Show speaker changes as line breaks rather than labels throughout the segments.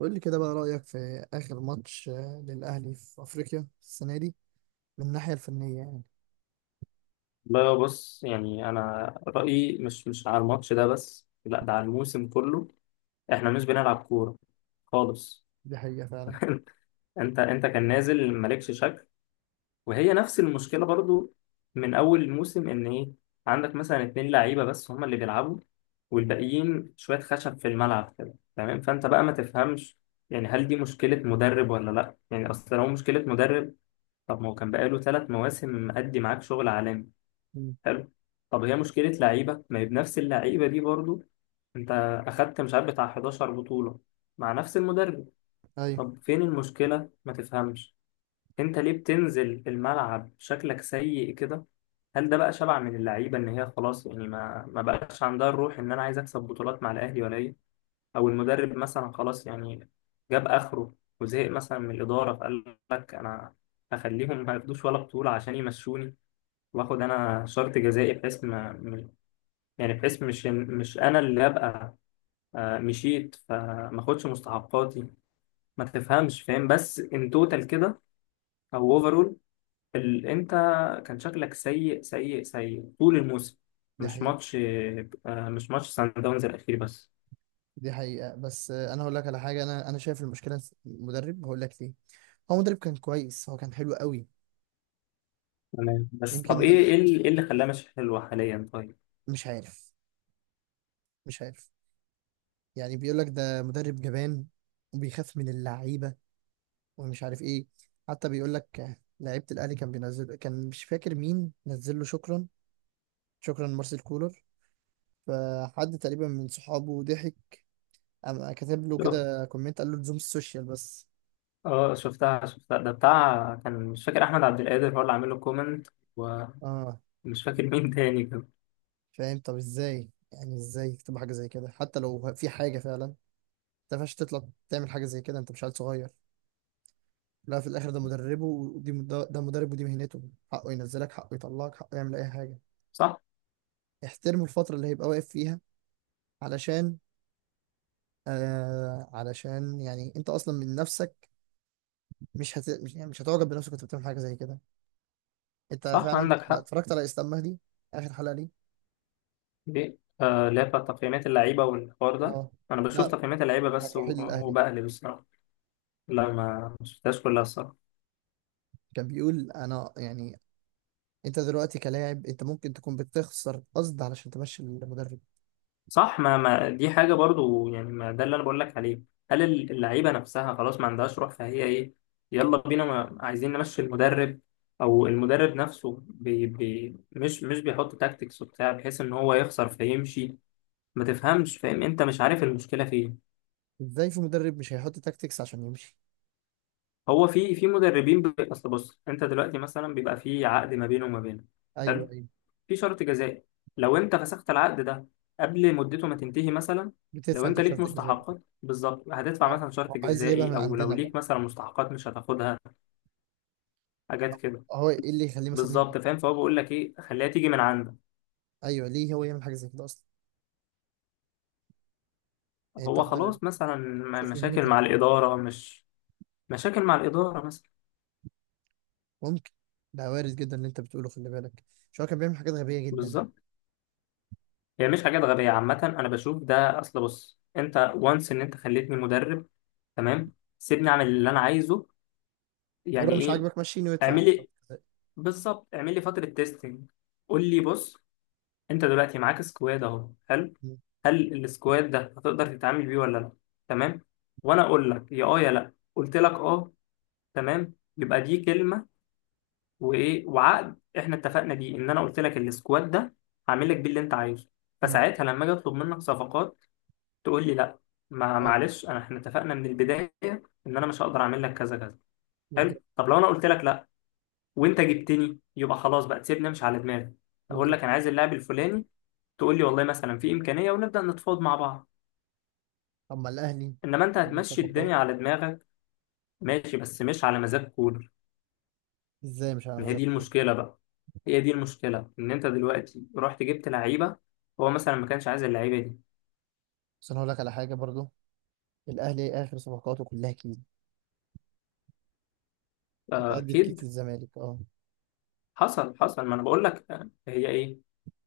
قول لي كده بقى رأيك في آخر ماتش للأهلي في أفريقيا السنة دي، من الناحية الفنية يعني.
بقى بص، يعني انا رايي مش على الماتش ده بس، لا ده على الموسم كله. احنا مش بنلعب كوره خالص.
دي حقيقة فعلا.
انت كان نازل مالكش شكل، وهي نفس المشكله برضو، من اول الموسم ان ايه، عندك مثلا اتنين لعيبه بس هما اللي بيلعبوا، والباقيين شويه خشب في الملعب كده، تمام، فانت بقى ما تفهمش. يعني هل دي مشكله مدرب ولا لا؟ يعني اصل لو مشكله مدرب، طب ما هو كان بقاله 3 مواسم مأدي معاك شغل عالمي.
مم.
حلو. طب هي مشكلة لعيبة؟ ما هي بنفس اللعيبة دي برضو، انت اخدت مش عارف بتاع 11 بطولة مع نفس المدرب.
أيوه.
طب فين المشكلة؟ ما تفهمش. انت ليه بتنزل الملعب شكلك سيء كده؟ هل ده بقى شبع من اللعيبة، ان هي خلاص يعني ما بقاش عندها الروح، ان انا عايز اكسب بطولات مع الاهلي، ولا ايه؟ او المدرب مثلا خلاص يعني جاب اخره، وزهق مثلا من الإدارة، فقال لك انا هخليهم ما ياخدوش ولا بطولة عشان يمشوني، واخد انا شرط جزائي بحيث ما، يعني بحيث مش انا اللي ابقى مشيت فما اخدش مستحقاتي. ما تفهمش، فاهم؟ بس ان توتال كده، او اوفرول، انت كان شكلك سيء سيء سيء طول الموسم،
دي
مش
حقيقة.
ماتش، مش ماتش سان داونز الاخير بس.
دي حقيقة بس أنا هقول لك على حاجة. أنا شايف المشكلة في المدرب، هقول لك ليه. هو مدرب كان كويس، هو كان حلو قوي.
تمام، بس طب
يمكن
ايه
ده.
ايه اللي إيه اللي خلاه مش حلو حاليا؟ طيب.
مش عارف مش عارف. يعني بيقول لك ده مدرب جبان وبيخاف من اللعيبة ومش عارف إيه. حتى بيقول لك لعيبة الأهلي كان بينزل، كان مش فاكر مين نزل له: شكرا، شكرا مارسيل كولر. فحد تقريبا من صحابه ضحك، قام كاتب له
شوف،
كده كومنت، قال له لزوم السوشيال بس.
اه، شفتها شفتها، ده بتاع كان مش فاكر، احمد عبد القادر هو اللي عامل له كومنت، ومش
اه.
فاكر مين تاني كده.
فاهم؟ طب ازاي، يعني ازاي يكتب حاجه زي كده؟ حتى لو في حاجه فعلا، انت ما ينفعش تطلع تعمل حاجه زي كده، انت مش عيل صغير. لا، في الاخر ده مدربه، ودي ده مدرب ودي مهنته. حقه ينزلك، حقه يطلعك، حقه يعمل اي حاجه.
صح،
احترمه الفتره اللي هيبقى واقف فيها، علشان علشان يعني انت اصلا من نفسك مش هت... مش يعني مش هتعجب بنفسك وانت بتعمل حاجه زي كده. انت
صح،
فعلا؟
عندك
لا،
حق.
اتفرجت على اسلام مهدي. اخر حلقه ليه؟
دي لا، تقييمات اللعيبة والحوار ده،
اه،
أنا بشوف
لا،
تقييمات اللعيبة بس
بتاعت رحيل الاهلي.
وبقلب الصراحة. لا، ما شفتهاش كلها الصراحة.
كان بيقول: انا يعني، انت دلوقتي كلاعب، انت ممكن تكون بتخسر قصد علشان تمشي المدرب.
صح، ما دي حاجة برضو، يعني ما ده اللي أنا بقول لك عليه. هل اللعيبة نفسها خلاص ما عندهاش روح، فهي إيه، يلا بينا، ما عايزين نمشي المدرب؟ أو المدرب نفسه، بي بي مش بيحط تاكتكس وبتاع، بحيث إن هو يخسر فيمشي. ما تفهمش، فاهم؟ أنت مش عارف المشكلة فين.
ازاي في مدرب مش هيحط تاكتكس عشان يمشي؟
هو في مدربين، أصل بص، أنت دلوقتي مثلا بيبقى في عقد ما بينه وما بينه،
ايوه، ايوه.
في شرط جزائي، لو انت فسخت العقد ده قبل مدته ما تنتهي مثلا، لو
بتدفع انت
انت ليك
شرط الجزاء.
مستحقات بالظبط هتدفع
اه،
مثلا شرط
هو عايز يجيبها
جزائي،
من
او لو
عندنا بقى.
ليك مثلا مستحقات مش هتاخدها، حاجات كده.
هو ايه اللي يخليه مثلا يمشي؟
بالظبط، فاهم؟ فهو بيقول لك ايه، خليها تيجي من عندك.
ايوه، ليه هو يعمل حاجه زي كده اصلا؟ يعني انت
هو
مدرب،
خلاص مثلا
شوف
مشاكل
مهنتك.
مع الاداره، مش مشاكل مع الاداره مثلا.
ممكن، ده وارد جدا اللي انت بتقوله، خلي بالك. شو؟ هو كان بيعمل حاجات غبيه جدا.
بالظبط. هي يعني مش حاجات غبيه عامه، انا بشوف، ده اصل بص، انت وانس، ان انت خليتني مدرب، تمام، سيبني اعمل اللي انا عايزه،
هو
يعني
لو مش
ايه؟
عاجبك مشيني وادفع شرط
اعملي.
جزاء.
بالظبط، اعمل لي فترة تيستنج، قول لي بص، انت دلوقتي معاك سكواد اهو، هل
م.
هل السكواد ده هتقدر تتعامل بيه ولا لا؟ تمام، وانا اقول لك يا اه يا لا. قلت لك اه، تمام، يبقى دي كلمة. وايه، وعقد احنا اتفقنا بيه، ان انا قلت لك السكواد ده هعمل لك بيه اللي انت عايزه،
م.
فساعتها لما اجي اطلب منك صفقات تقول لي لا. ما
ايوه.
معلش، انا احنا اتفقنا من البداية، ان انا مش هقدر اعمل لك كذا كذا.
بالظبط.
حلو. طب لو انا قلت لك لا وانت جبتني، يبقى خلاص بقى تسيبني امشي على دماغي، اقول
بالظبط.
لك انا عايز اللاعب الفلاني، تقول لي والله مثلا في امكانيه، ونبدا نتفاوض مع بعض.
طب ما الاهلي
انما انت
بيجيب
هتمشي
صفقات.
الدنيا على دماغك، ماشي، بس مش على مزاج كولر.
ازاي مش على
ما هي دي
مزاجكم؟
المشكله بقى، هي دي المشكله، ان انت دلوقتي رحت جبت لعيبه هو مثلا ما كانش عايز اللعيبه دي.
بس انا هقول لك على حاجه برضو، الاهلي اخر صفقاته كلها كيد. اتقدت كيد في
اكيد.
الزمالك، اه.
حصل حصل، ما انا بقول لك، هي ايه،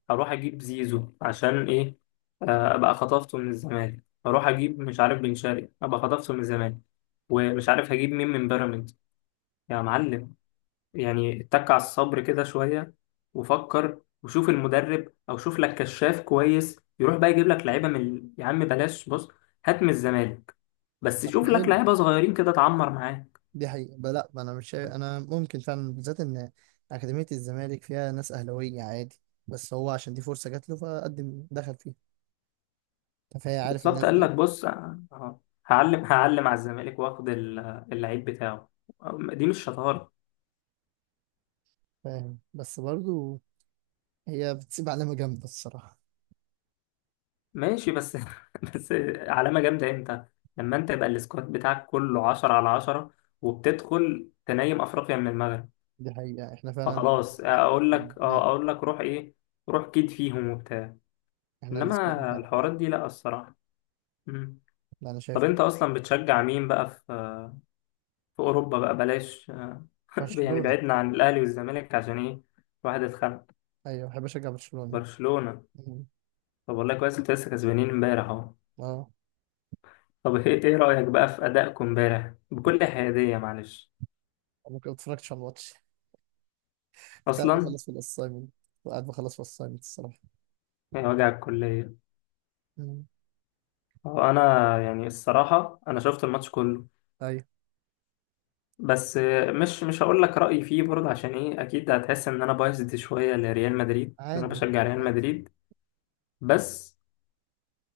هروح اجيب زيزو عشان ايه؟ ابقى خطفته من الزمالك، هروح اجيب مش عارف بن شرقي ابقى خطفته من الزمالك، ومش عارف هجيب مين من بيراميدز. يا معلم، يعني اتك على الصبر كده شوية، وفكر وشوف المدرب، أو شوف لك كشاف كويس يروح بقى يجيب لك لعيبة من يا عم بلاش. بص، هات من الزمالك، بس
طب،
شوف لك
حلو.
لعيبة صغيرين كده اتعمر معاه.
دي حقيقه بقى. لا، ما انا مش شايف، انا ممكن فعلا بالذات ان اكاديميه الزمالك فيها ناس اهلاويه عادي، بس هو عشان دي فرصه جات له فقدم دخل فيها. أنت فهي عارف
بالظبط،
الناس
قال
دي.
لك بص، هعلم هعلم على الزمالك واخد اللعيب بتاعه، دي مش شطارة.
فاهم، بس برضو هي بتسيب علامه جامده الصراحه.
ماشي، بس بس، علامة جامدة امتى؟ لما انت يبقى السكواد بتاعك كله 10 على 10 وبتدخل تنايم أفريقيا من المغرب،
دي حقيقه، احنا فعلا
فخلاص،
السكواد
اقول
بتاعنا
لك
مات.
اه اقول لك روح، روح كيد فيهم وبتاع.
احنا السكواد
انما
بتاعنا خلاص.
الحوارات دي لا، الصراحه. مم.
لا، انا شايف
طب
كده.
انت اصلا بتشجع مين بقى في اوروبا؟ بقى بلاش، يعني
برشلونه.
بعدنا عن الاهلي والزمالك عشان ايه؟ واحد اتخانق.
ايوه، بحب اشجع برشلونه.
برشلونه.
مم.
طب والله كويس، انت لسه كسبانين امبارح اهو.
اه.
طب إيه رايك بقى في ادائكم امبارح؟ بكل حياديه، معلش.
انا كنت اتفرجتش على الماتش، كنت قاعد
اصلا.
بخلص في الاسايمنت كنت قاعد بخلص في الاسايمنت الصراحه.
يا وجع الكليه.
مم.
هو انا، يعني الصراحه، انا شفت الماتش كله،
ايوه،
بس مش هقول لك رأيي فيه برضه. عشان ايه؟ اكيد هتحس ان انا بايظد شوية لريال مدريد، ان انا
عادي
بشجع ريال
عادي.
مدريد، بس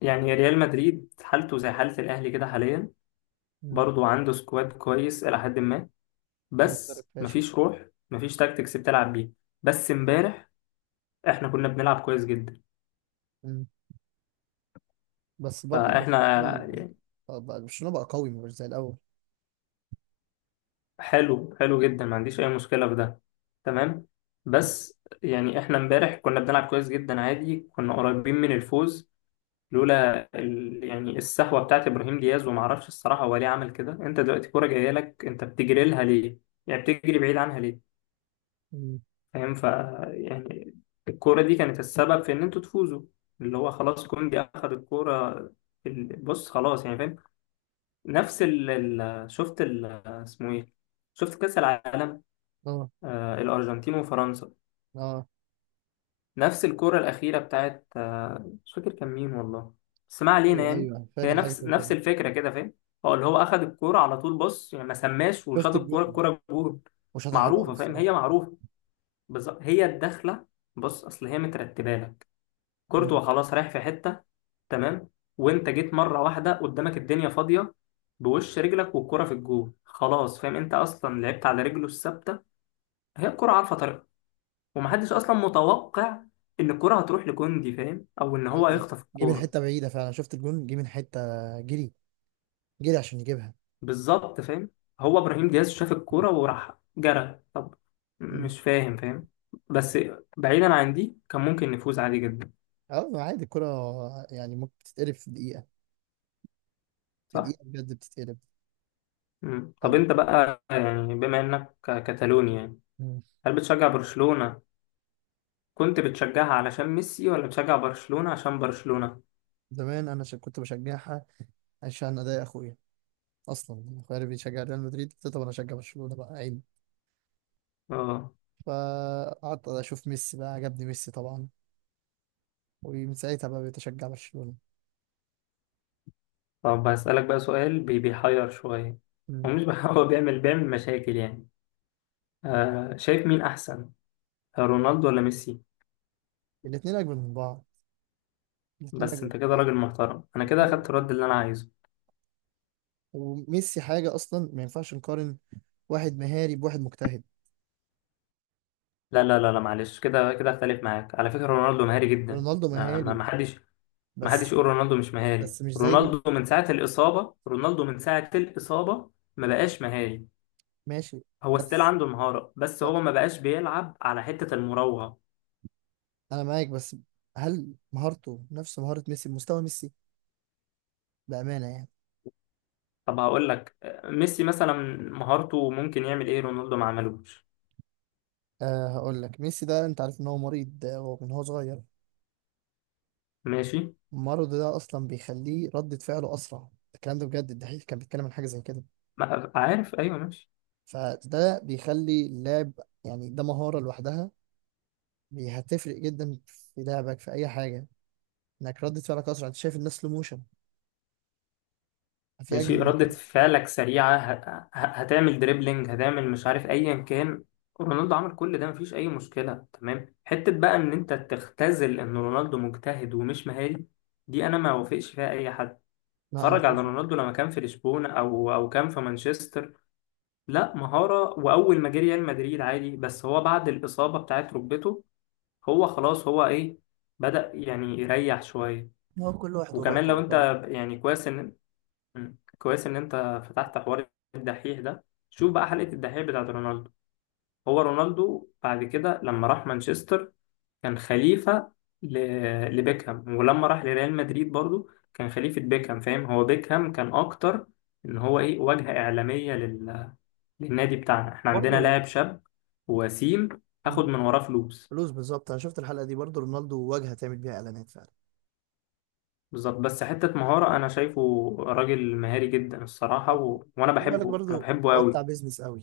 يعني ريال مدريد حالته زي حالة الاهلي كده حاليا،
مم.
برضه عنده سكواد كويس الى حد ما،
هو مدرب
بس
فاشل.
مفيش روح، مفيش تاكتكس بتلعب بيه. بس امبارح احنا كنا بنلعب كويس جدا،
مم. بس برضه
فاحنا،
برشلونه بقى قوي مش زي الاول.
حلو حلو جدا ما عنديش اي مشكلة في ده. تمام. بس يعني احنا امبارح كنا بنلعب كويس جدا عادي، كنا قريبين من الفوز، لولا يعني السهوه بتاعت ابراهيم دياز، وما اعرفش الصراحه هو ليه عمل كده. انت دلوقتي كوره جايه لك، انت بتجري لها ليه؟ يعني بتجري بعيد عنها ليه؟
مم.
فاهم، يعني الكوره دي كانت السبب في ان انتوا تفوزوا، اللي هو خلاص كوندي اخذ الكوره. بص خلاص يعني، فاهم، نفس شفت اسمه ايه، شفت كاس العالم،
اه،
آه، الارجنتين وفرنسا،
اه.
نفس الكرة الأخيرة بتاعت، مش فاكر كان مين والله، بس ما علينا
ايوه،
يعني.
ايوه،
هي
فاكر حاجه
نفس
زي كده.
نفس الفكرة كده، فاهم. هو اللي هو أخد الكرة على طول، بص يعني ما سماش
شفت
وشاط الكرة
الجون،
الكرة جول.
وشاطها حلو قوي
معروفة، فاهم،
الصراحه.
هي معروفة. بالظبط، هي الدخلة، بص أصل هي مترتبة لك،
مم.
كورتوا خلاص رايح في حتة، تمام، وأنت جيت مرة واحدة قدامك الدنيا فاضية، بوش رجلك والكرة في الجول خلاص. فاهم؟ أنت أصلا لعبت على رجله الثابتة، هي الكرة عارفة، ومحدش اصلا متوقع ان الكرة هتروح لكوندي، فاهم، او ان هو
ايوه،
هيخطف
جه من
الكورة.
حته بعيده فعلا، شفت الجون جه من حته، جري جري عشان يجيبها.
بالظبط، فاهم. هو ابراهيم دياز شاف الكورة وراح جرى. طب
مم.
مش فاهم، فاهم، بس بعيدا عن دي كان ممكن نفوز عادي جدا.
اه، عادي الكرة، يعني ممكن تتقلب في دقيقة، في
صح.
دقيقة بجد بتتقلب.
مم. طب
آه.
انت بقى، يعني بما انك كتالوني يعني،
مم.
هل بتشجع برشلونة؟ كنت بتشجعها علشان ميسي ولا بتشجع برشلونة عشان برشلونة؟
زمان، انا كنت بشجعها عشان اضايق اخويا. اصلا اخويا اللي بيشجع ريال مدريد، قلت له: طب انا اشجع برشلونه، بقى عيب؟
اه.
فقعدت اشوف ميسي، بقى عجبني ميسي طبعا، ومن ساعتها بقى بقيت اشجع برشلونه.
طب هسألك بقى سؤال، بيحير شوية.
مم.
هو مش بح- هو بيعمل مشاكل يعني. آه، شايف مين احسن، رونالدو ولا ميسي؟
الاتنين اجمل من بعض. الاتنين اجمل
بس
من
انت كده
بعض.
راجل محترم، انا كده
الاتنين
اخدت الرد
جامدين.
اللي انا عايزه.
وميسي حاجه اصلا، ما ينفعش نقارن. واحد مهاري بواحد مجتهد.
لا لا لا لا، معلش. كده كده اختلف معاك. على فكرة رونالدو مهاري جدا،
رونالدو
ما ما
مهاري
ما حدش، ما حدش
بس.
يقول رونالدو مش مهاري.
بس مش زي...
رونالدو من ساعة الإصابة ما بقاش مهاري.
ماشي.
هو ستيل
بس
عنده مهارة، بس هو
بس-
ما بقاش بيلعب على حتة المراوغة.
انا معاك، بس هل مهارته نفس مهاره ميسي، بمستوى ميسي، بامانه يعني؟
طب هقول لك، ميسي مثلا مهارته ممكن يعمل ايه رونالدو ما عملوش؟
أه، هقول لك ميسي ده انت عارف ان هو مريض من هو صغير.
ماشي.
المرض ده اصلا بيخليه ردة فعله اسرع. الكلام ده بجد الدحيح كان بيتكلم عن حاجة زي كده.
عارف، ايوه، ماشي.
فده بيخلي اللاعب، يعني ده مهارة لوحدها. هتفرق جدا في لعبك، في اي حاجة. انك ردة فعلك اسرع، انت شايف الناس سلو موشن. في
ماشي،
اجمد من
ردة
كده؟
فعلك سريعة، هتعمل دريبلينج، هتعمل مش عارف أيا كان، رونالدو عمل كل ده، مفيش أي مشكلة. تمام، حتة بقى إن أنت تختزل إن رونالدو مجتهد ومش مهاري، دي أنا ما وافقش فيها أي حد.
لا، انا
اتفرج على
شايف.
رونالدو لما كان في لشبونة، أو كان في مانشستر، لا مهارة. وأول ما جه ريال مدريد عادي، بس هو بعد الإصابة بتاعت ركبته هو خلاص، هو إيه، بدأ يعني يريح شوية.
هو كل واحد وراء
وكمان لو
طبعا. طيب.
انت يعني، كويس ان، كويس ان انت فتحت حوار الدحيح ده. شوف بقى حلقة الدحيح بتاعت رونالدو. هو رونالدو بعد كده لما راح مانشستر كان خليفة ل... لبيكهام، ولما راح لريال مدريد برضو كان خليفة بيكهام، فاهم، هو بيكهام كان اكتر ان هو ايه، واجهة اعلامية للنادي بتاعنا، احنا عندنا
برضه.
لاعب شاب وسيم، هاخد
مم.
من وراه فلوس.
فلوس بالظبط، انا شفت الحلقه دي برضه، رونالدو واجهه تعمل بيها اعلانات فعلا.
بالظبط، بس حتة مهارة انا شايفه راجل مهاري جدا الصراحة،
طب،
وانا
خلي بالك
بحبه، انا
برضه،
بحبه
هو بتاع
قوي.
بيزنس قوي.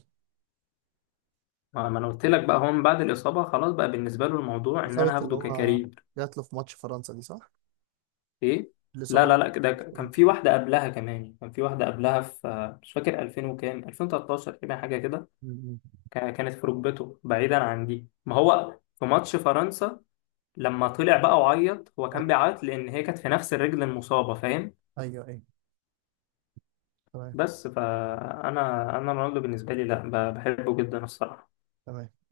ما انا قلت لك بقى، هو من بعد الاصابه خلاص بقى بالنسبه له الموضوع ان
إصابة
انا
اللي
هاخده
هو
ككارير.
جات له في ماتش فرنسا دي صح؟
ايه؟ لا
الإصابة
لا
اللي
لا،
جات له في
ده
ماتش
كان في
فرنسا.
واحده قبلها كمان، كان في واحده قبلها في مش فاكر 2000 وكام، 2013 تقريبا، حاجه كده.
م.
كانت في ركبته، بعيدا عن دي، ما هو في ماتش فرنسا لما طلع بقى وعيط، هو كان
أيوه،
بيعيط لان هي كانت في نفس الرجل المصابه، فاهم.
أيوه، أيوه. تمام،
بس فانا، انا رونالدو بالنسبه لي، لا بحبه جدا الصراحه.
تمام.